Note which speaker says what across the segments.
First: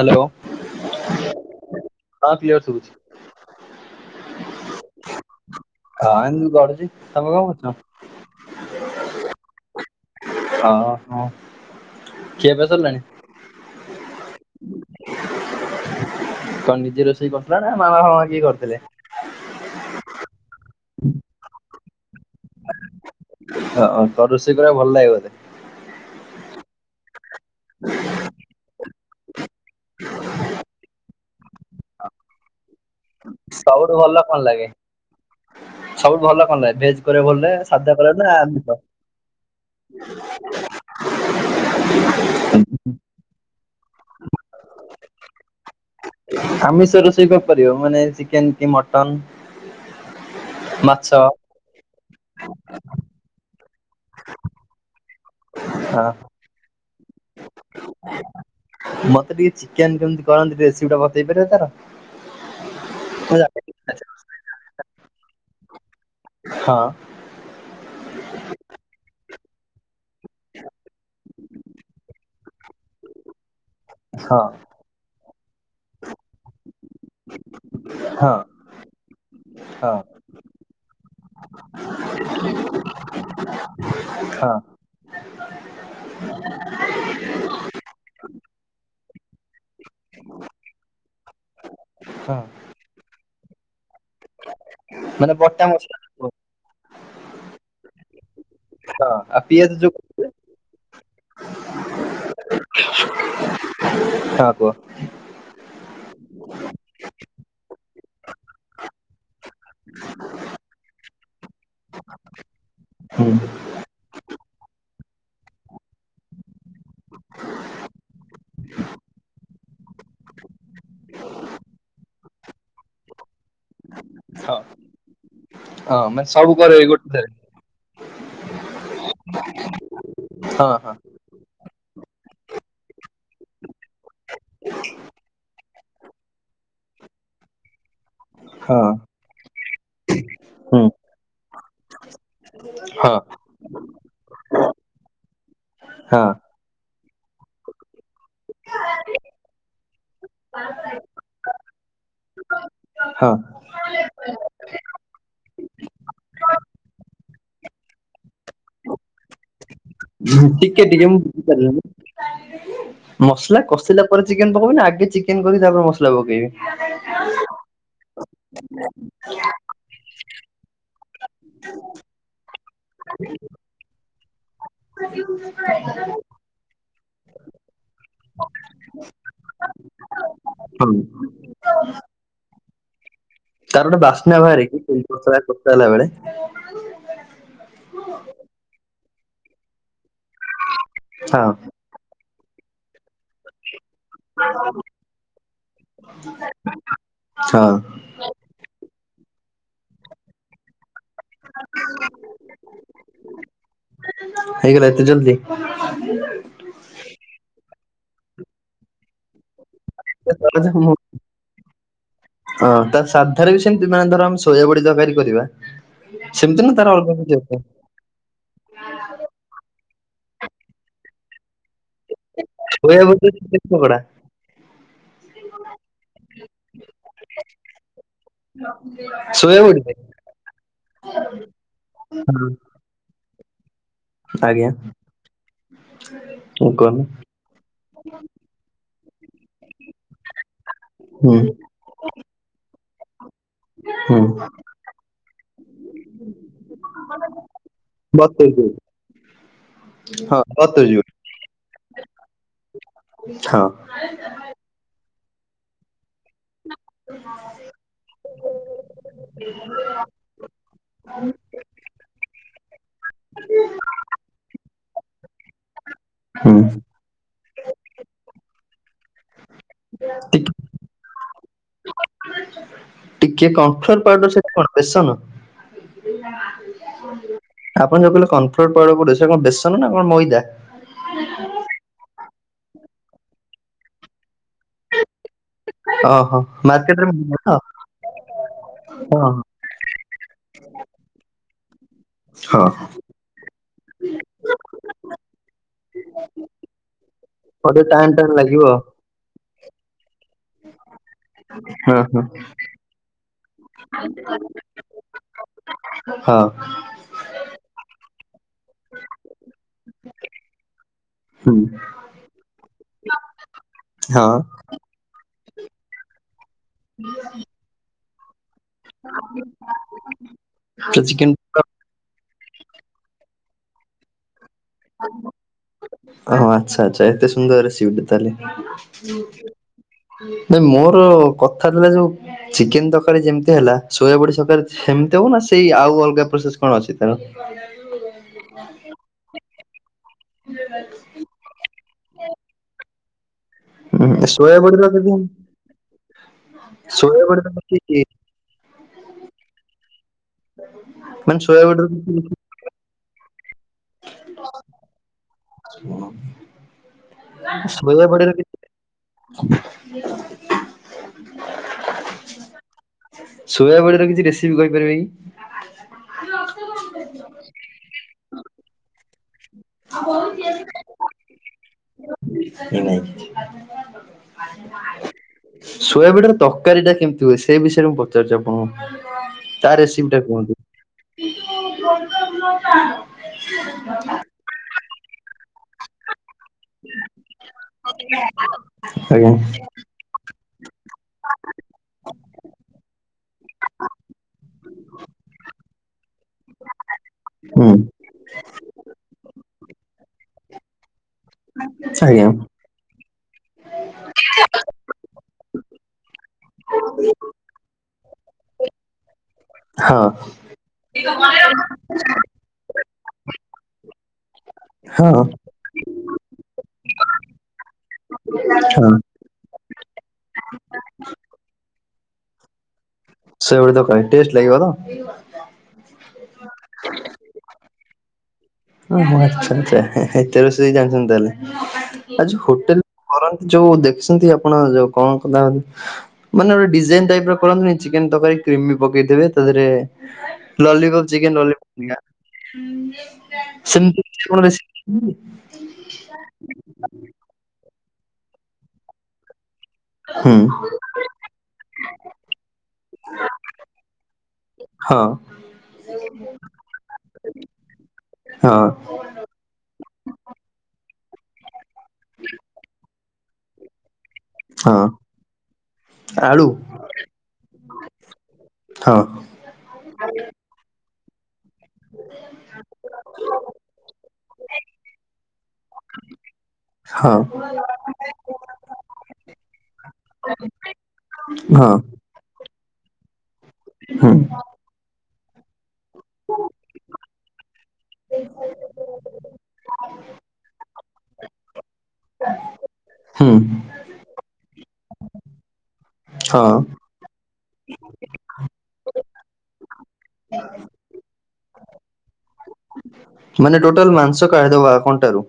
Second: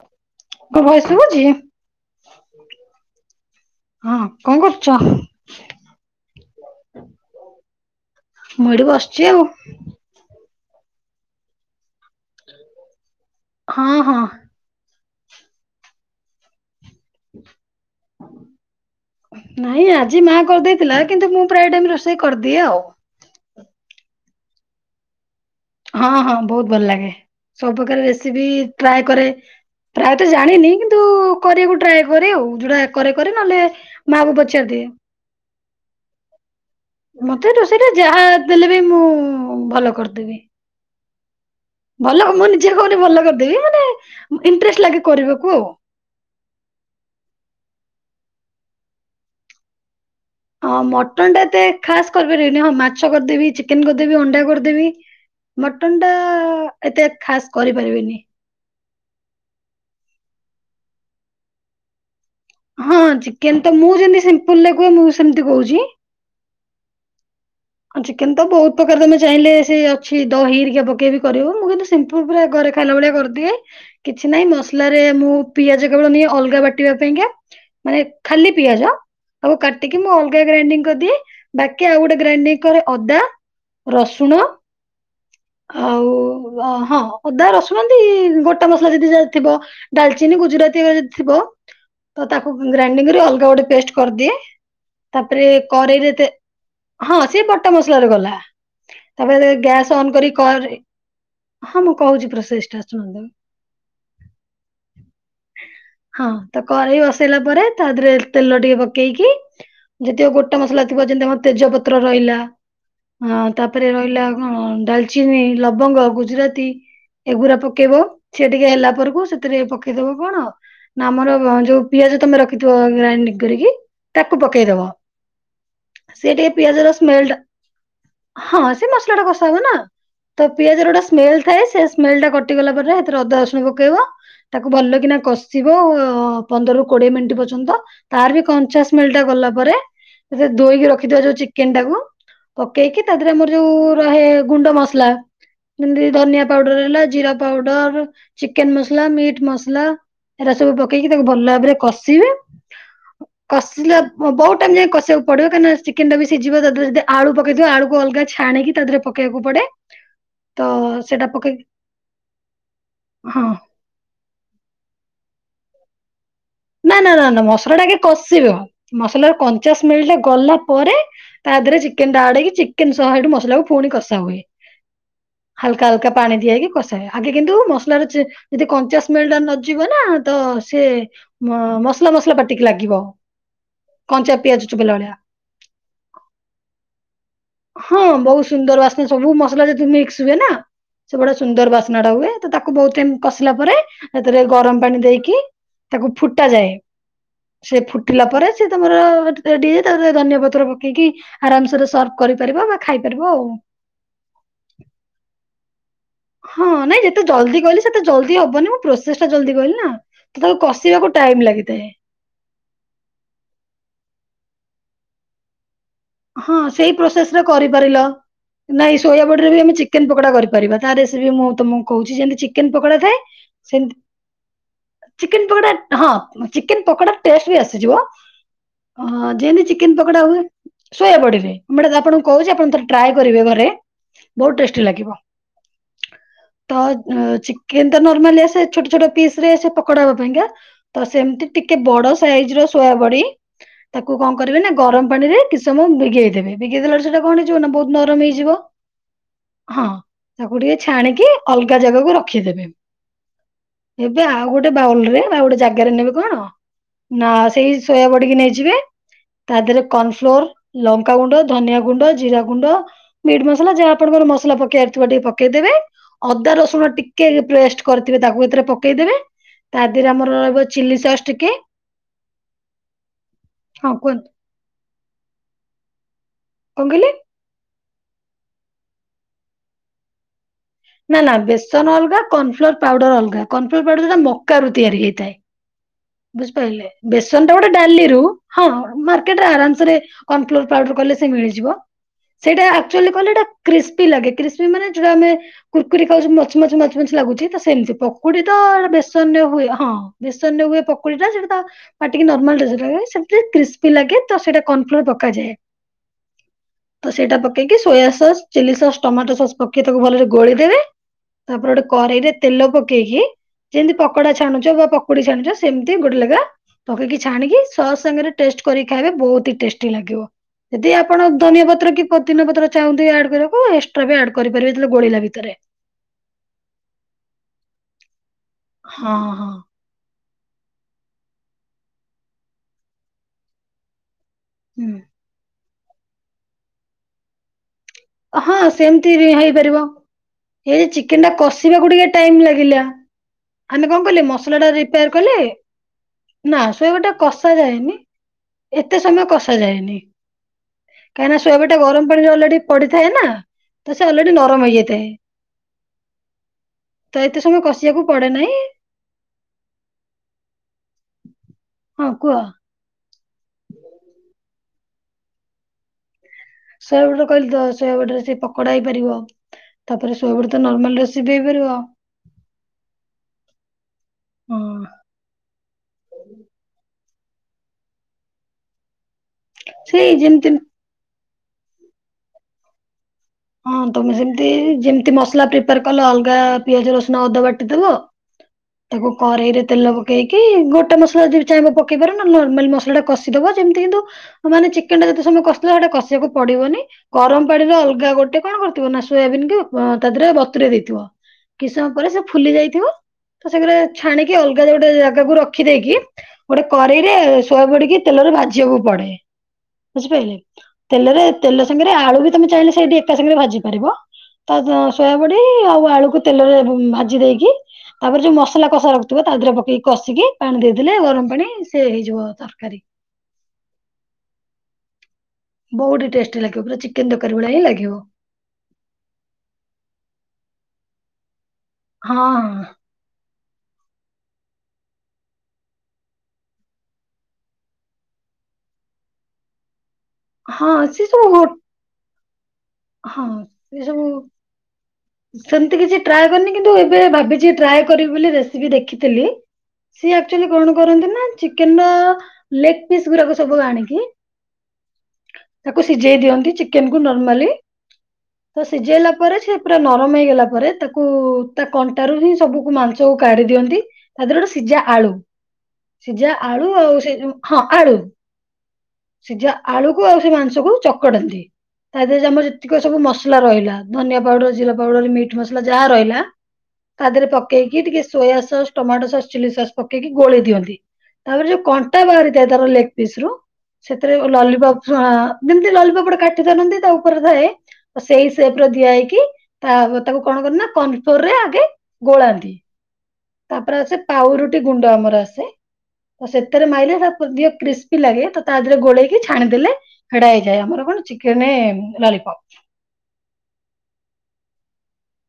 Speaker 1: Hello
Speaker 2: ମୋ voice ଶୁଭୁଛି?
Speaker 1: ହଁ କ୍ଲିଅର୍
Speaker 2: ହଁ କଣ କରୁଛ?
Speaker 1: ଶୁଭୁଚି। ଆ-ଏମିତି ଗଡୁଚି। ତମେ କଣ କରୁଚ?
Speaker 2: ମୁଁ ଏଠି ବସିଚି ଆଉ।
Speaker 1: ଓ- ହଁ। ଖିଆ ପିଆ ସରିଲାଣି?
Speaker 2: ହଁ ହଁ
Speaker 1: କଣ ନିଜେ ରୋଷେଇ କରିଥିଲା ନା ମାମା ଫାମା କିଏ କରିଥିଲେ?
Speaker 2: ନାହିଁ ଆଜି ମା କରିଦେଇଥିଲା କିନ୍ତୁ ମୁଁ ପ୍ରାୟ ଟାଇମ୍ ରୋଷେଇ କରିଦିଏ ଆଉ।
Speaker 1: ହଁ [unintelligible] ରୋଷେଇ କରିବାକୁ ଭଲ ଲାଗେ ବୋଧେ।
Speaker 2: ହଁ ହଁ ବହୁତ ଭଲ ଲାଗେ। ସବୁପ୍ରକାର ରେସିପି ଟ୍ରାଏ କରେ ପ୍ରାୟତଃ ଜାଣିନି କିନ୍ତୁ କରିବାକୁ ଟ୍ରାଏ କରେ ଆଉ ଯୋଉଟା କରେ କରେ ନହେଲେ
Speaker 1: ସବୁଠୁ ଭଲ
Speaker 2: ମାଁ କୁ
Speaker 1: କଣ ଲାଗେ?
Speaker 2: ପଚାରିଦିଏ।
Speaker 1: ସବୁଠୁ ଭଲ କଣ ଲାଗେ ଭେଜ କରିବାକୁ ଭଲ
Speaker 2: ମତେ
Speaker 1: ଲାଗେ
Speaker 2: ରୋଷେଇରେ
Speaker 1: ସାଧା କରିବାକୁ ନା
Speaker 2: ଯାହା
Speaker 1: ଆମିଷ?
Speaker 2: ଦେଲେ ବି ମୁଁ ଭଲ କରିଦେବି।
Speaker 1: [inaudible]
Speaker 2: ଭଲ ମୁଁ ନିଜେ କହୁନି ଭଲ କରିଦେବି ମାନେ ଇଣ୍ଟରେଷ୍ଟ ଲାଗେ କରିବାକୁ ଆଉ।
Speaker 1: ଆମିଷ ରୋଷେଇ କଣ ପାରିବ ମାନେ ଚିକେନ କି ମଟନ?
Speaker 2: ହଁ
Speaker 1: ମାଛ?
Speaker 2: ମଟନ୍ ଟା ଏତେ ଖାସ୍ କରିପାରିବନି ହଁ ମାଛ କରିଦେବି ଚିକେନ କରିଦେବି ଅଣ୍ଡା କରିଦେବି। ମଟନ
Speaker 1: ହଁ
Speaker 2: ଟା ଏତେ ଖାସ୍ କରି ପାରିବିନି।
Speaker 1: ମତେ ଟିକେ ଚିକେନ କେମିତି କରନ୍ତି ରେସିପି ଟା ବତେଇ ପାରିବ ତାର।
Speaker 2: ହଁ
Speaker 1: ମୁଁ
Speaker 2: ଚିକେନ ତ
Speaker 1: ଜାଣିନି।
Speaker 2: ମୁଁ ଯେମିତି ସିମ୍ପଲ ରେ କୁହେ ମୁଁ ସେମତି କହୁଛି।
Speaker 1: ହଁ!
Speaker 2: ହଁ ଚିକେନ ତ ବହୁତ ପ୍ରକାର ତମେ ଚାହିଁଲେ ସେ ଅଛି ଦହି ହେରିକା ପକେଇ ବି କରିବ ହେବ ମୁଁ କିନ୍ତୁ ସିମ୍ପୁଲ ପୁରା ଘରେ ଖାଇଲା ଭଳିଆ କରିଦିଏ। କିଛି
Speaker 1: ହଁ
Speaker 2: ନାହିଁ ମସ ମସଲାରେ ମୁଁ ପିଆଜ କେବଳ ନିଏ ଅଲଗା ବାଟିବା ପାଇଁକା। ମାନେ
Speaker 1: ହଁ
Speaker 2: ଖାଲି ପିଆଜ ଆଉ
Speaker 1: ହଁ
Speaker 2: କାଟିକି ମୁଁ ଅଲଗା ଗ୍ରାଇଣ୍ଡିଙ୍ଗ କରିଦିଏ ବାକି ଆଉ ଗୋଟେ ଗ୍ରାଇଣ୍ଡିଙ୍ଗ ରେ ଅଦା, ରସୁଣ
Speaker 1: ହଁ
Speaker 2: ଆଉ ହଁ ଅଦା ରସୁଣ ଏନ୍ତି ଗୋଟା ମସଲା ଯଦି ଯାହର ଥିବ। ଡାଲଚିନି ଗୁଜୁରାତିରେ ଯଦି ଥିବ ତ
Speaker 1: ହଁ
Speaker 2: ତାକୁ ଗ୍ରାଇଣ୍ଡିଙ୍ଗ ରେ ଅଲଗା ଗୋଟେ ପେଷ୍ଟ କରିଦିଏ
Speaker 1: ମାନେ
Speaker 2: ତାପରେ
Speaker 1: ବଟା ମସଲା
Speaker 2: କରେଇରେ ତେ ହଁ ସେ ବଟା ମସଲାରେ ଗଲା।
Speaker 1: ହଁ ଆଉ
Speaker 2: ତାପରେ
Speaker 1: ପିଆଜ
Speaker 2: ଗ୍ୟାସ
Speaker 1: ଯୋଉ
Speaker 2: ଅନ୍ କରି ହଁ ମୁଁ କହୁଛି ପ୍ରୋସେସ ଟା ସୁନ ତ?
Speaker 1: ହ [unintelligible]
Speaker 2: ହଁ ତ କରେଇ ବସେଇଲା ପରେ ତା ଦେହରେ ତେଲ ଟିକେ ପକେଇକି ଯେତିକ ଗୋଟା ମସଲା ଥିବ ଯେମିତି ଆମର ତେଜପତ୍ର ରହିଲା।
Speaker 1: ହୁଁ।
Speaker 2: ହ ତାପରେ ରହିଲା କଣ ଡାଲଚିନି, ଲବଙ୍ଗ, ଗୁଜୁରାତି ଏଗୁରା ପକେଇବ ସି ଟିକେ ହେଲା ପରକୁ ସେଥିରେ ପକେଇଦବ କଣ? ନା ଆମର ଯୋଉ ପିଆଜ ତମେ ରଖିଥିବ ଗ୍ରାଇଡିଂ କରିକି ତାକୁ
Speaker 1: ହଁ
Speaker 2: ପକେଇଦବ।
Speaker 1: ହଁ ମାନେ
Speaker 2: ସେ ଟିକେ
Speaker 1: ସବୁ କରେ
Speaker 2: ପିଆଜ ର
Speaker 1: ଗୋଟେ
Speaker 2: ସ୍ମେଲଟା ହଁ ସେ ମସଲା ଟା କଷା ହୁଏ ନା। ତ
Speaker 1: ହଁ
Speaker 2: ପିଆଜର
Speaker 1: ହଁ
Speaker 2: ଗୋଟେ ସ୍ମେଲ ଥାଏ ସେ ସ୍ମଲ ଟା କଟିଗଲା ପରେ ଏଥିରେ ଅଦା ର ପକେଇବ ତାକୁ ଭଲ କିନା କଷିବ ପନ୍ଦରରୁୁ କୋଡିଏ ମିନିଟ୍ ପର୍ଯ୍ୟନ୍ତ। ତାର ବି
Speaker 1: ହଁ
Speaker 2: ପଞ୍ଚା ସ୍ମେଲ ଟା ଗଲା ପରେ ସେ
Speaker 1: ହୁଁ
Speaker 2: ଦୋଇକି ରଖିଥଥିବା ଯୋଉ ଚିକେନ ଟାକୁ ପକେଇକି
Speaker 1: ହଁ।
Speaker 2: ତା ଦେହରେ ଆମର ଯୋଉ ରହେ ଗୁଣ୍ଡ ମସଲା ଯେମିତି
Speaker 1: ହଁ
Speaker 2: ଧନିଆ ପାଉଡର ହେଲା ଜିରା ପାଉଡର, ଚିକେନ ମସଲା, ମିଟ୍ ମସଲା। ଏଟା ସବୁ ପକେଇକି ତାକୁ ଭଲ ଭାବରେ କଷିବେ
Speaker 1: ହଁ
Speaker 2: କଷିଲେ ବହୁତ ଟାଇମ ଯାଏ କସିବାକୁ ପଦିବ କାହିଁକିନା ଚିକେନ ଟା ବି ସିଝିବ ତା ଦେହରେ ଯଦି ଆଳୁ ପକେଇଥିବ ଆଳୁକୁ ଅଲଗା ଛଣିକି ତା ଦେହରେ [unintelligible] ପଡେ। ତ
Speaker 1: ଟିକେ ଟିକେ ମୁଁ
Speaker 2: ସେଇଟା ପକେଇକି
Speaker 1: ବୁଝିପାରିଲିନି
Speaker 2: ହଁ
Speaker 1: ମସଲା କଷିଲା ପରେ ଚିକେନ ପକେଇବି ନା ଆଗେ ଚିକେନ କରି ତାପରେ ମସଲା ପକେଇବି?
Speaker 2: ନା ନା ନା ନା ମସଲା ଟା ଆଗେ କଷିବ। ମସଲା ର କଞ୍ଚା ସ୍ମଲ ଟା ଗଲା ପରେ ତା ଦେହରେ ଚିକେନ ଟା ଆଡେଇକି ଚିକେନ ସହ ଏଠୁ ମସଲା କୁ ପୁଣି କଷା ହୁଏ। ହାଲକା ହାଲକା ପାଣି ଦିଆଇକି କଷାଏ ଆଗେ କିନ୍ତୁ ମସଲାର ଯଦି କଞ୍ଚା ସ୍ମଲ ଟା ନଯିବ ନା ତ ସିଏ
Speaker 1: ହଁ
Speaker 2: ମସଲା ମସଲା ପାଟିକି ଲାଗିବ।
Speaker 1: ତାର ଗୋଟେ
Speaker 2: କଞ୍ଚା
Speaker 1: ବାସ୍ନା
Speaker 2: ପିଆଜ
Speaker 1: ବାହାରେ
Speaker 2: ଚୋବେଇଲା
Speaker 1: କି
Speaker 2: ଭଳିଆ।
Speaker 1: ମସଲା କସା ହେଲା ବେଳେ।
Speaker 2: ହଁ ବହୁତ ସୁନ୍ଦର ବାସନା ସବୁ ମସଲା ଯଦି ମିକ୍ସ ହୁଏ ନା। ସେ ବଢିଆ
Speaker 1: ହଁ
Speaker 2: ସୁନ୍ଦର ବାସ୍ନା ଟା ହୁଏ ତ ତାକୁ ବହୁତ ଟାଇମ କସିଲା ପରେ ସେଥିରେ ଗରମ ପାଣି ଦେଇକି ଫୁଟାଯାଏ,
Speaker 1: ହଁ
Speaker 2: ସେ ଫୁ ଟିଲା ପରେ ସେ ତମର ଟିକେ ତା ପରେ ଧନିଆ ପତ୍ର ପକେଇକି। ଆରାମସରେ ସର୍ଭ କରିପାରିବ ବା ଖାଇପାରିବ ଆଉ।
Speaker 1: ହେଇଗଲା ଏତେ ଜଲଦି?
Speaker 2: ହଁ ନାଇଁ ଯେତେ ଜଲଦି କହିଲି ସେତେ ଜଲଦି ହବନି, ମୁଁ ପ୍ରୋଶ ସେସଟା ଜଲ୍ଦି କହିଲି ନା ତ
Speaker 1: ତାହେଲେ
Speaker 2: ତାକୁ
Speaker 1: ମୁଁ-
Speaker 2: କସିବାକୁ ଟାଇମ ଲାଗିଥାଏ।
Speaker 1: ହଁ ତା ସାଧାରେ ବି ସେମିତି ନା ଧର ସୋଇୟା ବଡି ତରକାରୀ କରିବା।
Speaker 2: ହଁ
Speaker 1: ସେମିତି ନା ତାର
Speaker 2: ସେଇ
Speaker 1: ଅଲଗା କିଛି
Speaker 2: ପ୍ରୋସେସରେ
Speaker 1: ଅଛି
Speaker 2: କରିପାରିଲ। ନାଇଁ ସୋୟା ବଡ଼ିରେ ବି ଆମେ ଚିକେନ ପକୋଡା କରିପାରିବା, ତା ରେସିପି ମୁଁ ତମକୁ କହୁଛି ଯେମିତି ଚିକେନ ପକୋଡା
Speaker 1: ସୋୟା
Speaker 2: ଥାଏ,
Speaker 1: ବଡିରେ ଚିକେନ ପକୋଡା
Speaker 2: ସେମତି ଚିକେନ ପକୋଡା ହଁ ଚିକେନ ପକୋଡା ଟେଷ୍ଟ ବି ଆସିଯିବ। ହଁ
Speaker 1: ସୋୟା
Speaker 2: ଯେମତି
Speaker 1: ବଡିରେ
Speaker 2: ଚିକେନ ପକଡା ହୁଏ। ସୋୟୋ ବଡ଼ିରେ ମୁଁ ଆପଣଙ୍କୁ କହୁଛି ଆପଣ ଥରେ ଟ୍ରାଏ କରିବେ ଘରେ ବହୁତ
Speaker 1: ଆଜ୍ଞା
Speaker 2: ଟେଷ୍ଟି ଲାଗିବ। ତ
Speaker 1: କୁହନ୍ତୁ
Speaker 2: ଚିକେନ ତ ନର୍ମାଲି ଆସେ ଛୋଟ ଛୋଟ ପିସ ରେ ସେ ପକଡା ହେବା ପାଇଁକା। ତ
Speaker 1: ହୁଁ
Speaker 2: ସେମିତି ଟିକେ ବଡ ସାଇଜ ର ସୋୟା ବଡି
Speaker 1: ହୁଁ
Speaker 2: ତାକୁ କଣ କରିବେ ନା ଗରମ ପାଣି ରେ କିସ୍ ତ ମୁଁ ବିଗେଇ ଦେବେ ବିଗେଇଦେଲ ସେଟା କଣ ହେଇଯିବ ନା ବହୁତ ନରମ
Speaker 1: ବତୁରି
Speaker 2: ହେଇଯିବ।
Speaker 1: ଯିବ।
Speaker 2: ହଁ
Speaker 1: ହଁ
Speaker 2: ତାକୁ ଟିକେ
Speaker 1: ବତୁରି ଯିବ
Speaker 2: ଛାଣିକି ଅଲଗା ଜାଗାକୁ ରଖିଦେବେ।
Speaker 1: ହଁ।
Speaker 2: ଏବେ ଆଉ ଗୋଟେ ବାଉଲ ରେ ବା ଗୋଟେ ଜାଗାରେ ନେବେ କଣ? ନା ସେଇ ସୋୟା ବଡିକି ନେଇଯିବେ ତା ଦେରେ କର୍ଣ ଫ୍ଲୋର। ଲଙ୍କା ଗୁଣ୍ଡ, ଧନିଆ ଗୁଣ୍ଡ, ଜିରା ଗୁଣ୍ଡ, ମିଟ୍ ମସଲା। ଯାହା ଆପଣଙ୍କର ମସଲା ପକେଇବାର ଥିବ ଟିକେ ପକେଇଦେବେ,
Speaker 1: ହୁଁ
Speaker 2: ଅଦା ରସୁଣ ଟିକେ କେ ପେଷ୍ଟ କରିଥିବେ ତାକୁ ଏଥିରେ ପକେଇଦେବେ ତା ଦେହରେ ଆମର
Speaker 1: ଟି-
Speaker 2: ରହିବ ଚିଲି ସସ୍ ଟିକେ।
Speaker 1: ଟିକେ
Speaker 2: ହଁ
Speaker 1: କର୍ନଫ୍ଲୋର
Speaker 2: କୁହନ୍ତୁ
Speaker 1: ପାଉଡର ସେଟା କଣ ବେସନ?
Speaker 2: କଣ କହିଲେ?
Speaker 1: ଆପଣ ଯୋଉ କହିଲେ କର୍ନଫ୍ଲୋର୍ ପାଉଡର ପଡିବ ସେଟା କଣ ବେସନ ନା କଣ ମଇଦା?
Speaker 2: ନା ନା ବେସନ ଅଲଗା କର୍ନଫ୍ଲୋର ପାଉଡର ଅଲଗା କର୍ନଫ୍ଲୋର ପାଉଡର ଯୋଟା ମକା ରୁ ତିଆରି ହେଇଥାଏ।
Speaker 1: ଓହୋ
Speaker 2: ବୁଝିପାରିଲେ
Speaker 1: ମାର୍କେଟରେ ମିଳେ
Speaker 2: ବେସନ
Speaker 1: ତ
Speaker 2: ଟା ଗୋଟେ ଡାଲି ରୁ ହଁ
Speaker 1: ହଁ
Speaker 2: ମାର୍କେଟରେ ଆରାମ ସରେ କର୍ନଫ୍ଲୋର ପାଉଡର କହିଲେ ସେ ମିଳିଯିବ। ସେଇଟା
Speaker 1: ହଁ।
Speaker 2: ଆକ୍ଚୁଆଲି କହିଁଲେ ଏଟା କ୍ରିସ୍ପି ଲାଗେ କ୍ରିସ୍ପି ମାନେ ଯୋଟା ଆମେ କୁରକୁରୀ ଖାଉଛେ ମଚ ମଚ ମଚ ମଚ ଲାଗୁଛି ତ
Speaker 1: ବୋଧେ
Speaker 2: ସେମିତି
Speaker 1: ଟାଇମ୍ ଟାଇମ୍
Speaker 2: ପକୁଡି ତ
Speaker 1: ଲାଗିବ
Speaker 2: ବେସ ବେସନ ରେ ହୁଏ ହଁ ବେସନ ରେ ହୁଏ ପକ କୁଡ଼ିଟା ସେଟା ତ
Speaker 1: ହଁ ହଁ
Speaker 2: ପାଟିକି ନର୍ମାଲ ସେଟା ଲାଗେ ସେତ କ୍ରିସପି ଲାଗେ ତ ସେଇଟା କର୍ନଫ୍ଲୋର୍ ପକାଯାଏ।
Speaker 1: ହଁ।
Speaker 2: ତ ସେଇଟା ପକେଇକି soya sauce, chilli sauce, tomato sauce ପକେଇ ତାକୁ ଭଲରେ ଗୋଳିଦେବେ।
Speaker 1: ହୁଁ
Speaker 2: ତାପରେ ଗୋଟେ କରେଇରେ ତେଲ ପକେଇକି ଯେମିତି
Speaker 1: ହଁ।
Speaker 2: ପକୋଡା ଛାଣୁଚ ବା ପକୁଡି ଛାଣୁଚ। ସେମିତି ଗୋଟେ ଲେଖା ପକେଇକି ଛାଣିକି ସସ ସାଙ୍ଗରେ ଟେଷ୍ଟ କରିକି ଖାଇବେ ବହୁତି ଟେଷ୍ଟୀ ଲାଗିବ, ଯଦି
Speaker 1: ସେ
Speaker 2: ଆପଣ
Speaker 1: ଚିକେନ
Speaker 2: ଧନିଆ ପତ୍ର କି ପୋଦିନା ପତ୍ର ଚାହୁଁଥିବେ ଆଡ କରିବାକୁ ଏକ୍ସଟ୍ରା ବି ଆଡ କରିପାରିବେ ଗୋଳିଲା ଭିତରେ।
Speaker 1: ଓ ଆଚ୍ଛା ଆଚ୍ଛା ଏତେ ସୁନ୍ଦର ରେସିପିଟେ
Speaker 2: ହଁ
Speaker 1: ତାହେଲେ।
Speaker 2: ହଁ।
Speaker 1: ମୋର କଥା ଥିଲା ଯୋଉ ଚିକେନ ତରକାରୀ ଯେମିତି ହେଲା। ସୋୟାବଡି ସରକାରୀ
Speaker 2: ହୁଁ
Speaker 1: ସେମିତି ହବ ନା ସେଇ ଆଉ ଅଲଗା ପ୍ରୋସେସ କଣ ଅଛି ତାର?
Speaker 2: ହଁ ସେମିତି ହେଇପାରିବ ଏଇ ଯେ ଚିକେନ ଟା କସିବାକୁ ଟିକେ ଟାଇମ ଲାଗିଲା। ଆମେ କଣ
Speaker 1: ଉଁ,
Speaker 2: କଲେ ମସଲା ଟା
Speaker 1: ସୋୟାବଡିର
Speaker 2: ରିପେୟାର
Speaker 1: ଯଦି
Speaker 2: କଲେ, ନା ସୋୟାବଡ଼ି ଟା
Speaker 1: ସୋୟାବଡିର
Speaker 2: କଷା ଯାଏନି।
Speaker 1: କିଛି
Speaker 2: ଏତେ ସମୟ କଷା ଯାଏନି
Speaker 1: ମାନେ
Speaker 2: କାହିଁକିନା ସୋୟାବଡ଼ି
Speaker 1: ସୋୟାବଡିର
Speaker 2: ଗରମ ପାଣିରେ
Speaker 1: କିଛି
Speaker 2: ଅଲରେଡି ପଡିଥାଏ ନା ତ ସେ ଅଲରେଡି ନରମ ହେଇଯାଇଥାଏ। ତ ଏତେ ସମୟ କଷିବାକୁ ପଡେ
Speaker 1: ସୋୟାବଡି [inaudible]
Speaker 2: ନାହିଁ
Speaker 1: [inaudible]
Speaker 2: ହଁ କୁହ?
Speaker 1: ସୋୟାବଡି ର କିଛି ରେସିପି କହିପାରିବେ କି? [unintelligible]
Speaker 2: ସୋୟାବଡି କହିଲି ତ ସୋୟବଡିରେ ତ ସେ ପକୋଡା ହେଇପାରିବ। ତାପରେ ସୋୟବଡି ତ ନର୍ମାଲ ରେସିପି ବି ହେଇପାରିବ। ହଁ
Speaker 1: [unintelligible] ସୋୟାବଡି ର ତରକାରୀ ତ କେମତି ରୋଷେଇ ବିଷୟରେ ମୁଁ ପଚାରୁଛି ଆପଣଙ୍କୁ ତା ରେସିପି
Speaker 2: ସେଇ
Speaker 1: ଟା
Speaker 2: ଯେମିତି
Speaker 1: କୁହନ୍ତୁ? [unintelligible]
Speaker 2: ହଁ ତମେ ସେମତି ଯେମତି ମସଲା ପ୍ରିପାର କଲ ଅଲଗା ପିଆଜ ରସୁଣ ଅଦା ବାଟିଦବ ତାକୁ
Speaker 1: ଆଜ୍ଞା
Speaker 2: କରେଇରେ ତେଲ ପକେଇକି ଗୋଟେ ମସଲା ଯଦି ଚା ପକେଇ ପାରେ ନା ନର୍ମାଲ ମସଲା ଟା କ ସି ଦବା ସେମିତି କିନ୍ତୁ ମାନେ ଚିକେନ ଟା ଯେତେ ସମୟ କଷିଲ ସେଟା କ [unintelligible] ପଡିବନି ଗରମ
Speaker 1: ହୁଁ
Speaker 2: ପାଣିରେ ଅଲଗା ଗୋଟେ ଗୋଟେ କଣ କରିଥିବ ନା ସୋୟାବିନ କି ଆ ତ ଦିହରେ ବତୁୁରେଇ ଦେଇଥିବ କିଛି ସମୟ ପରେ ସେ
Speaker 1: ଆଜ୍ଞା
Speaker 2: ଫୁଲି ଯାଇଥିବ। ତ ସେରେ ଛାଣିକି ଅଲଗା ଗୋଟେ ଜାଗାକୁ ରଖିଦେଇକି ଗୋଟେ କରେଇରେ ସୋୟାବଡି କି ତେଲରେ ଭାଜିବାକୁ ପଡେ।
Speaker 1: ହଁ
Speaker 2: ବୁଝିପାରିଲେ ତେଲରେ ତେଲ ସାଙ୍ଗରେ ଆଳୁ ବି ତମେ ଚାହିଁଲେ ସେଇଠି ଏକା ସାଙ୍ଗରେ ଭାଜି ପାରିବ। ତା ଦ୍ୱା ସୋୟାବଡି ଆଉ ଆଳୁକୁ ତେଲରେ ଭୁ ଭାଜି ଦେଇକି ତାପରେ ଯୋଉ ମସଲା
Speaker 1: ହଁ।
Speaker 2: କସାର ଥୁବା ଦେହରେ ପକେଇକି କଷିକି ପାଣି ଦେଇଦଲେ ଗରମ ପାଣି ସେ ହେଇଯିବ ତରକାରୀ।
Speaker 1: ସୋୟାବଡି ତକାରୀ ଟେଷ୍ଟ ଲାଗିବ ତ?
Speaker 2: ବୋହୁତ ଟେଷ୍ଟ ଲାଗିବ ପୁରା ଚିକେନ ତକାରୀ ଭଳି ହିଁ ଲାଗିବ।
Speaker 1: ହଁଁ ଆଚ୍ଛା ଆଚ୍ଛା ହେତେ ରୋଷେଇ ଜାଣିଚନ୍ତି ତାହେଲେ
Speaker 2: ହଁ
Speaker 1: ଆଉ ଯୋଉ
Speaker 2: ହଁ
Speaker 1: ହୋଟେଲ କରନ୍ତି ଯୋଉ ଦେଖିସନ୍ତି ଆପଣ ଯୋଉ କଣ କଲା ବୋଲି ମାନେ ଗୋଟେ ଡିଜାଇନ ଟାଇପର କରନ୍ତିନି ଚିକେନ ତରକାରୀ କ୍ରିମି ପକେଇ ଦେବେ ତାଧେରେ
Speaker 2: ହଁ ସେ
Speaker 1: ଲଲିପପ୍
Speaker 2: ସବୁ
Speaker 1: ଚିକେନ
Speaker 2: ଗୋ-
Speaker 1: ଲଲିପପ୍ [unintelligible]
Speaker 2: ହଁ ସେ
Speaker 1: ସେମିତି
Speaker 2: ସବୁ
Speaker 1: କଣ [unintelligible]
Speaker 2: ସେମିତି କିଛି ଟ୍ରାଏ କରିନି କିନ୍ତୁ ଏବେ ଭାବିଚି ଟ୍ରାଏ କରିବି ବୋଲି ରେସିପି ଦେଖିଥେଲି। ସିଏ
Speaker 1: ହୁଁ
Speaker 2: ଆକ୍ଚୁଆଲି କଣ କରନ୍ତି ନା ଚିକେନର ଲେଗ ପିସ୍ ଗୁରାକ ସବୁ ଆଣିକି
Speaker 1: ହଁ।
Speaker 2: ତାକୁ ସିଜେଇ ଦିଅନ୍ତି ଚିକେନକୁ ନର୍ମାଲି।
Speaker 1: ହଁ
Speaker 2: ତ ସିଜେଇଲା ପରେ ସେ ପୁରା ନରମ ହେଇଗଲା ପରେ ତାକୁ ତା କଣ୍ଟାରୁ ହିଁ ସବୁକୁ ମାଂସକୁ କାଢି ଦିଅନ୍ତି ତା ଧିଅରେ ଗୋଟେ
Speaker 1: ହଁ।
Speaker 2: ସିଜା ଆଳୁ ସିଜା ଆଳୁ ଆଉ ସେ ଯୋଉ ହଁ ଆଳୁ
Speaker 1: ହଁ।
Speaker 2: ସିଜା ଆଳୁକୁ ଆଉ ସେ ମାଂସକୁ ଚକଡନ୍ତି ତା ଦେହରେ ଯାମର ତିକ ସବୁ ମସଲା ରହିଲା ଧନିଆ ପାଉଡର ଜିରା ପାଉଡର ମିଟ୍ ମସଲା ଯା ରହିଲା।
Speaker 1: ହଁ
Speaker 2: ତାଧେରେ ପକେଇକି ଟିକେ soya sauce tomato sauce chilli sauce ପକେଇକି ଗୋଳେଇ ଦିଅନ୍ତି।
Speaker 1: ହଁ।
Speaker 2: ଟା ବାହାରିଥାଏ ତାର ଲେଗ ପିସରୁ
Speaker 1: ହୁଁ
Speaker 2: ସେଥେରେ ଲଲିପପ୍ ହାଁ ଯେମିତି ଲଲି ଯୋଉ ପଟେ କାଠି ଧରନ୍ତି ତା ଉପରେ ଥାଏ। ତ ସେଇ ସେପର ଦିଆ ହେଇକି ତା ତାକୁ କଣ କରନ୍ତି ନା କର୍ଣ୍ଣଫ୍ଲୋରରେ ଆଗେ ଗୋଳାନ୍ତି।
Speaker 1: ହୁଁ।
Speaker 2: [unintelligible] ପାଉରୁଟି ଗୁଣ୍ଡ ଆମର ଆସେ ତ
Speaker 1: ହଁ
Speaker 2: ସେତେରେ ମାଇଲେ [unintelligible] ଧିକ କ୍ରିସ୍ ତି ଲାଗେ ତ ତାଧେରେ ଗୋଳେଇକି ଛାଣିଦଲେ ହେଟା ହେଇଯାଏ ଆମର କଣ ଚିକେନ ଲଲିପପ୍।
Speaker 1: ମାନେ ଟୋଟାଲ୍ ମାଂସ କାଢିଦବା କଣ୍ଟାରୁ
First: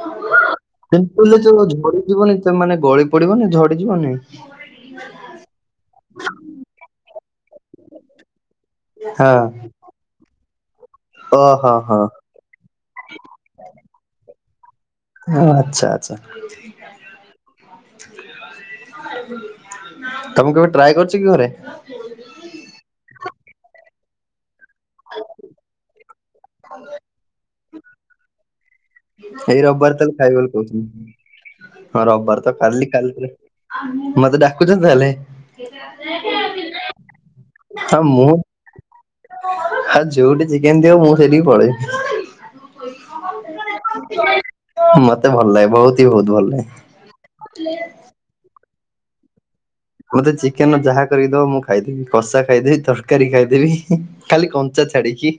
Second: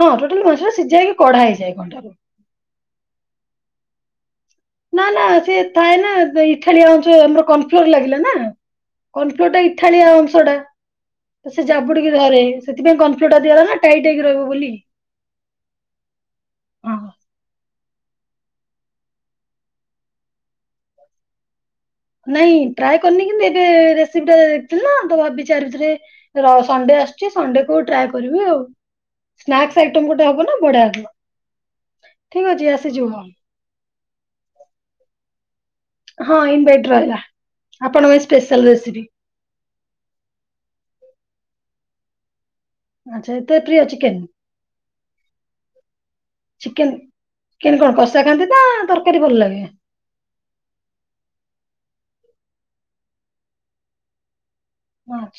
Speaker 2: ହଁ ଟୋଟାଲି ମାଂସଟା
Speaker 1: କୁମ୍ପିଲେ ଯୋଉ ଝଡି ଯିବନି ମାନେ ଗଳି ପଡିବନି ଝଡି ଯିବନି।
Speaker 2: ନା ନା ସିଏ ଥାଏ ନା ଇଠାଳିଆ ଅଂଶ ଆମର କର୍ଣ୍ଣଫ୍ଲୋର ଲାଗିଲା ନା
Speaker 1: ହଁ।
Speaker 2: କର୍ଣ୍ଣଫ୍ଲୋରଟା ଇ ଠାଳିଆ ଅଂଶଟା ତ ସେ
Speaker 1: ଓହୋ ହୋ
Speaker 2: ଜାବୁଡିକି ଧରେ। ସେଥିପାଇଁ କର୍ଣ୍ଣଫ୍ଲୋରଟା ଦିଆଗଲା ନା ଟାଇଟ୍ ହେଇିକି ରହିବ ବୋଲି।
Speaker 1: ହଁ ଆଚ୍ଛା ଆଚ୍ଛା।
Speaker 2: ହଁ
Speaker 1: ତମୁକୁ କେବେ ଟ୍ରାଏ କରିଚି କି ଘରେ।
Speaker 2: ନାଇଁ ଟ୍ରାଏ କରିନି କିନ୍ତୁ ଏବେ ରେସିପିଟା ଥିଲି ନା ତ ଭାବିଚି ଆରି ଭିତରେ ର ସଣ୍ଡେ ଆସ ଚି ସଣ୍ଡେ କୋଉ ଟ୍ରାଏ କରିବି ଆଉ।
Speaker 1: ଏଇ
Speaker 2: ସ୍ନାକ୍ସ
Speaker 1: ରବିବାର
Speaker 2: ଆଇଟମ
Speaker 1: ତାହେଲେ
Speaker 2: ଗୋଟେ ହବ
Speaker 1: ଫାଇନାଲ
Speaker 2: ନା ବଢିଆ ହବ
Speaker 1: କରୁଚନ୍ତି ହଁ ରବିବାର
Speaker 2: ଠିକ
Speaker 1: ତ
Speaker 2: ଅଛି
Speaker 1: କାଲି
Speaker 2: ଆସିଯିବ
Speaker 1: କାଲି ମତେ ଡାକୁଚ ତାହେଲେ।
Speaker 2: ହଁ ଇନଭାଇଟ୍ ରହିଲା
Speaker 1: ହଁ
Speaker 2: ଆପଣଙ୍କ
Speaker 1: ମୁଁ
Speaker 2: ସ୍ପେଶାଲ ରେସିପି।
Speaker 1: ଆଉ ଯୋଉଠି ଚିକେନ ଦିଅ ମୁଁ ସେଇଠିକି ପଳେଇବି।
Speaker 2: ଆଚ୍ଛା ଏତେ ପ୍ରିୟ ଚିକେନ
Speaker 1: ମତେ ଭଲ ଲାଗେ ବୋହୁତ ହି ବୋହୁତ ଭଲ ଲାଗେ। [inaudible]
Speaker 2: କେମିତି କଣ କଷା ଖାଆନ୍ତି ତା ତରକାରୀ ଭଲ ଲାଗେ?
Speaker 1: ମତେ ଚିକେନର ଯାହା କରିକି ଦବ ମୁଁ ଖାଇଦେବି। କଷା ଖାଇଦେବି ତରକାରୀ ଖାଇଦେବି। ଖାଲି କଞ୍ଚା ଛାଡିକି।
Speaker 2: ଆଚ୍ଛା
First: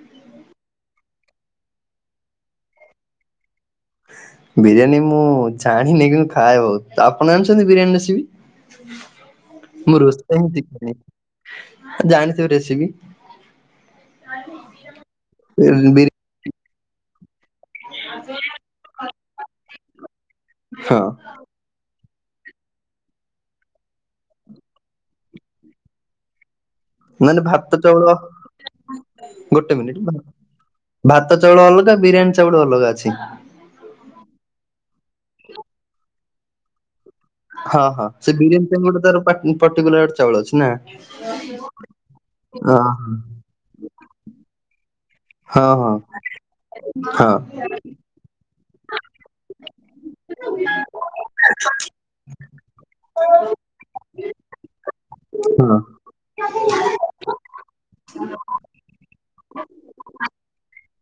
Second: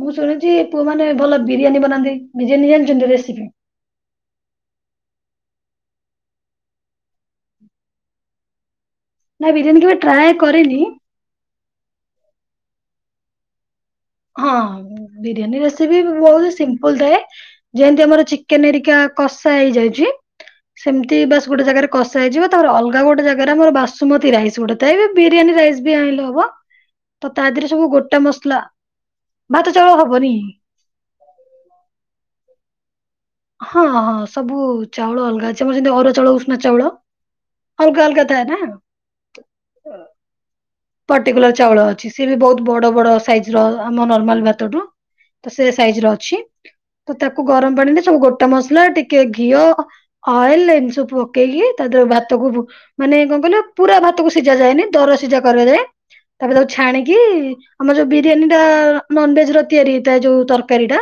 Speaker 2: ମୁଁ ଶୁଣୁଚି ପୁଅମାନେ ଭଲ ବିରିୟାନୀ ବନାନ୍ତି ବିରିୟାନୀ ଜାଣିଚନ୍ତି ରେସିପି।
Speaker 1: ବିରିୟାନୀ ମୁଁ ଜାଣିନି କିିନ୍ତୁ ମୁଁ ଖାଏ ବୋହୁତ ଆପଣ ଜାଣିଚନ୍ତି ବିରିୟାନୀ
Speaker 2: ନା ବିରିୟାନୀ
Speaker 1: ରେସିପି।
Speaker 2: କେବେ
Speaker 1: ମୁଁ
Speaker 2: ଟ୍ରାଏ
Speaker 1: ରୋଷେଇ ହିଁ
Speaker 2: କରିନି
Speaker 1: ଶିଖିନି ଜାଣିନି ଜାଣିଥିବେ ରେସିପି।
Speaker 2: ହଁ ବିରିୟାନୀ ରେସିପି
Speaker 1: ବିରି
Speaker 2: ବୋହୁତ ସିମ୍ପଲ୍ ଥାଏ। ଯେମିତି ଆମର ଚିକେନ ଏରିକା କଷା ହେଇଯାଇଛି।
Speaker 1: ହଁ
Speaker 2: ସେମିତି ବାସ୍ ଗୋଟେ ଜାଗାରେ କଷା ହେଇଯିବ। ତାର ଅଲଗା ଗୋଟେ ଜାଗାରେ ଆମର ବାସୁମତି ରା ଇସ୍ ଗୋଟେ ଏ ଏବେ ବିରିୟାନୀ ରାଇସ୍ ବି ଆଣିଲେ ହବ। ତ
Speaker 1: ମାନେ
Speaker 2: ତା ଦେହରେ
Speaker 1: ଭାତ
Speaker 2: ସବୁ
Speaker 1: ଚାଉଳ
Speaker 2: ଗୋଟା ମସଲା ଭାତ
Speaker 1: ଗୋଟେ
Speaker 2: ଚାଉଳ
Speaker 1: ମିନିଟ
Speaker 2: ହବନି
Speaker 1: ଭାତ ଚାଉଳ ଅଲଗା ବିରିୟାନୀ ଚାଉଳ ଅଲଗା ଅଛି।
Speaker 2: ହଁ ହଁ ସବୁ ଚାଉଳ ଅଲଗା ଅଛି। ଆମର ଯେମିତି ଅରୁଆ ଚାଉଳ ଉଷନା ଚାଉଳ।
Speaker 1: ହଁ
Speaker 2: ଅଲଗା
Speaker 1: ହଁ
Speaker 2: ଅଲଗା
Speaker 1: ସେ
Speaker 2: ଥାଏ
Speaker 1: ବିରିୟାନୀ ପାଇଁ
Speaker 2: ନା
Speaker 1: ଗୋଟେ ତାର ପର୍ଟିକୁଲାର ଚାଉଳ ଅଛି ନା।
Speaker 2: ପାର୍ଟିକୁଲାର ଚାଉଳ ଅଛି। ସିଏ ବି ବହୁତ
Speaker 1: ହଁ
Speaker 2: ବଡ ବଡ ସାଇଜ ର ଆମ ନର୍ମାଲ ଭାତଠୁ। ତ ସେ
Speaker 1: ହଁ
Speaker 2: ସାଇଜର ଅଛି। ତ
Speaker 1: ହଁ
Speaker 2: ତାକୁ ଗରମ ପାଣିରେ ସବୁ ଗୋଟା ମସଲା ଟିକେ ଘିଅ ଅଏଲ ଏମି ସବୁ ପକେଇଲି ତା ଭାତକୁ ମାନେ କଣ କିଲ ପୁରା ଭାତକୁ ସିଝା ଯାଏନି ଦର ସିଝା
Speaker 1: ହଁ
Speaker 2: କରାଯାଏ ତାପରେ ତାକୁ ଛାଣିକି ଆମର ଯୋଉ ବିରିୟାନୀ ଟା ନନଭେଜ ର ତିଆରି ହେଇଥାଏ ଯୋଉ ତରକାରୀ ଟା।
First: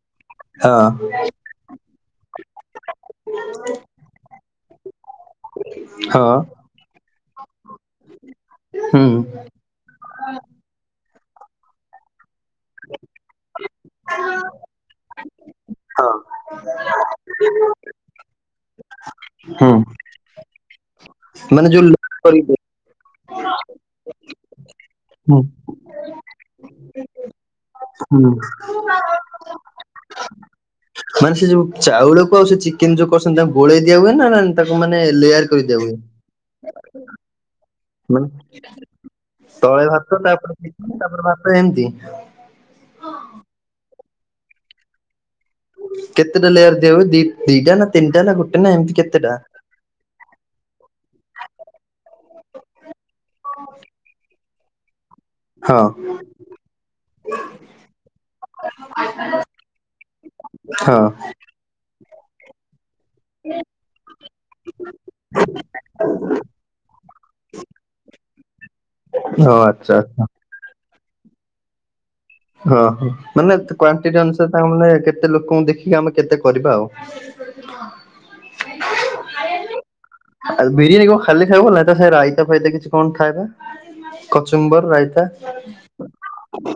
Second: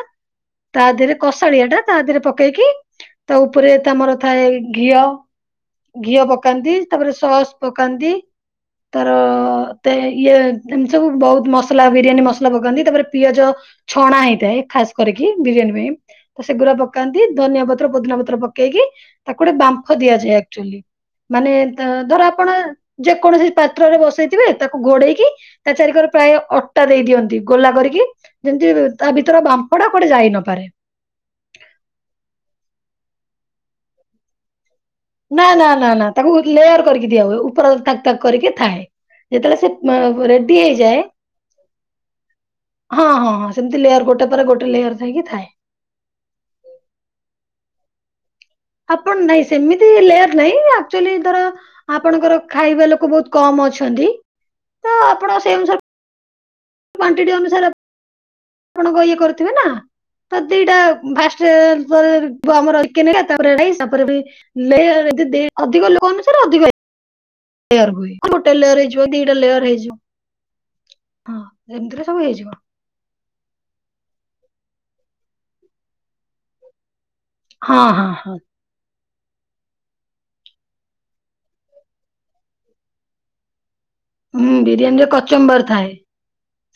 Speaker 1: ହଁ
Speaker 2: ତା ଦେହରେ କଷାଳିଆ ଟା ତା ଦେହରେ ପକେଇକି ତା ଉପରେ ତମର ଥାଏ ଘିଅ
Speaker 1: ହଁ
Speaker 2: ଘିଅ
Speaker 1: ହଁ
Speaker 2: ପକାନ୍ତି। ତାପରେ ସସ୍ ପକାନ୍ତି। ତାର
Speaker 1: ହୁଁ
Speaker 2: ଏତେ ଇଏ ଏମତି ସବୁ ବହୁତ ମସଲା ବିରିୟାନୀ ମସଲା ପଗନ୍ତି ତାପରେ ପିଆଜ ଛଣା ହେଇଥାଏ ଖାସ କରିକ ବିରିୟାନୀ ପାଇଁ
Speaker 1: ହଁ
Speaker 2: ତ ସେଗୁଡା ପକାନ୍ତି। ଧନିଆ ପତ୍ର ପୋଦିନା ପତ୍ର ପକେଇକି ତାକୁ ଗୋଟେ
Speaker 1: ହୁଁ
Speaker 2: ବାମ୍ଫ ଦିଆଯାଏ ଆକ୍ଚୁଆଲି ମାନେ
Speaker 1: ଯୋଉ ଲୋ
Speaker 2: ଧର
Speaker 1: କରିକି
Speaker 2: ଆପଣ ଯେକୌଣସି ପାତ୍ରରେ ବସେଇଥିବେ ତାକୁ ଘୋଡେଇକି
Speaker 1: ହୁଁ
Speaker 2: ତା ଚାରିିକରେ ପ୍ରାୟ ଅଟା ଦେଇ ଦିଅନ୍ତି। ଗୋଲା କରିକି
Speaker 1: ହୁଁ
Speaker 2: ଯେମିତି ତା ଭିତର ବାମ୍ପଡା କୁଆଡେ ଯାଇ ନପାରେ।
Speaker 1: ମାନେ ସେ ଯୋଉ ଚାଉଳକୁ ଆଉ ସେ ଚିକେନ ଯୋଉ କରଛନ୍ତି ତାଙ୍କୁ ଗୋଳେଇ ଦିଆ ହୁଏ ନା। ତାକୁ ମାନେ
Speaker 2: ନା
Speaker 1: ଲେୟାର କରି
Speaker 2: ନା
Speaker 1: ଦିଆ
Speaker 2: ନା
Speaker 1: ହୁଏ?
Speaker 2: ନା ତାକୁ ଲେୟାର କରିକି ଦିଆ ହୁଏ। ଉପର ତାକ ତାକ
Speaker 1: ମାନେ
Speaker 2: କରିକି ଥାଏ। ଯେତେବେଳେ
Speaker 1: ତଳେ ଭାତ
Speaker 2: ସେ
Speaker 1: ତାପରେ
Speaker 2: ରେଡି
Speaker 1: ଚିକେନ
Speaker 2: ହେଇଯାଏ
Speaker 1: ତାପରେ ଭାତ ଏମିତି
Speaker 2: ହଁ ହଁ ହଁ ସେମିତି ଲେୟର ଗୋଟେ ପରେ ଗୋଟେ ଲେୟର ହେକିଥାଏ।
Speaker 1: କେତେଟା ଲେୟାର ଦିଆ ହୁଏ ଦି ଦିଟା ନା ତିନିଟା ନା ଗୋଟେ ନା ଏମ
Speaker 2: ଆପଣ ନାଇଁ ସେମିତି ଏମ କେୟାର ନାଇଁ ଆଚୁଲି ଧର ଆପଣଙ୍କର ଖାଇବା ଲୋକ ବହୁତ କମ ଅଛନ୍ତି। ତ ଆପଣ ସେ
Speaker 1: ହଁ
Speaker 2: କ୍ୱଟିଟି ଅନୁସାରେ ଆପଣଙ୍କ ଇଏ କରୁଥିବେ ନା। ତ ଦିଟା
Speaker 1: ହଁ
Speaker 2: ଫାଷ୍ଟ ଆମର କି ତାପରେ ତା ଅଧିକ ଲୋକ ଅନୁସାରେ ଅଧିକ ଲେୟ ହୁଏ ଗୋଟେ ଲେୟ ହେଇିବ ଦିଟା
Speaker 1: ହଁ
Speaker 2: ଲେୟର
Speaker 1: ଆଚ୍ଛା
Speaker 2: ହେଇଯିବ।
Speaker 1: ଆଚ୍ଛା।
Speaker 2: ହଁ ଯେମିତିରେ ସବୁ ହେଇଯିବ।
Speaker 1: ହଁ ହଁ ମାନେ କ୍ଵାଣ୍ଟି ଅନୁସାରେ ତାଙ୍କ ମାନେ କେତେ ଲୋକଙ୍କୁ ଦେଖିକି ଆମେ କେତେ କରିବା ଆଉ।
Speaker 2: ହଁ ହଁ ହଁ।
Speaker 1: [inaudible] ଆଉ ବିରିୟାନୀ କଣ ଖାଲି ଖାଇବ ଆଇତା ଫାଇତା କିଛି କଣ ଖାଇଏବ।
Speaker 2: ହୁଁ
Speaker 1: କଚୁମ୍ବର
Speaker 2: ବିରିୟାନୀରେ
Speaker 1: ରାଇତା।
Speaker 2: କଚମ୍ବର ଥାଏ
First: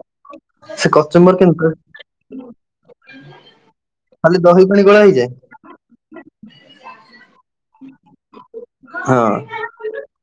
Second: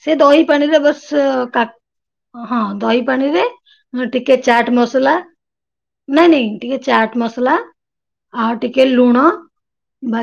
Speaker 2: ସେ ଦହି ପାଣିରେ
Speaker 1: ସେ
Speaker 2: ବସ୍
Speaker 1: କଚୁମ୍ବର କେମିତି
Speaker 2: ହଁ ଦହି ପାଣିରେ ଟିକେ
Speaker 1: ଖାଲି ଦହି
Speaker 2: ଚାଟ
Speaker 1: ପାଣି ଗୋଳା
Speaker 2: ମସଲା
Speaker 1: ହେଇଯାଏ?
Speaker 2: ନାଇଁ ନାଇଁ ଟିକେ ଚାଟ ମସଲା ଆଉ ଟିକେ ଲୁଣ
Speaker 1: ହଁ
Speaker 2: ବାକି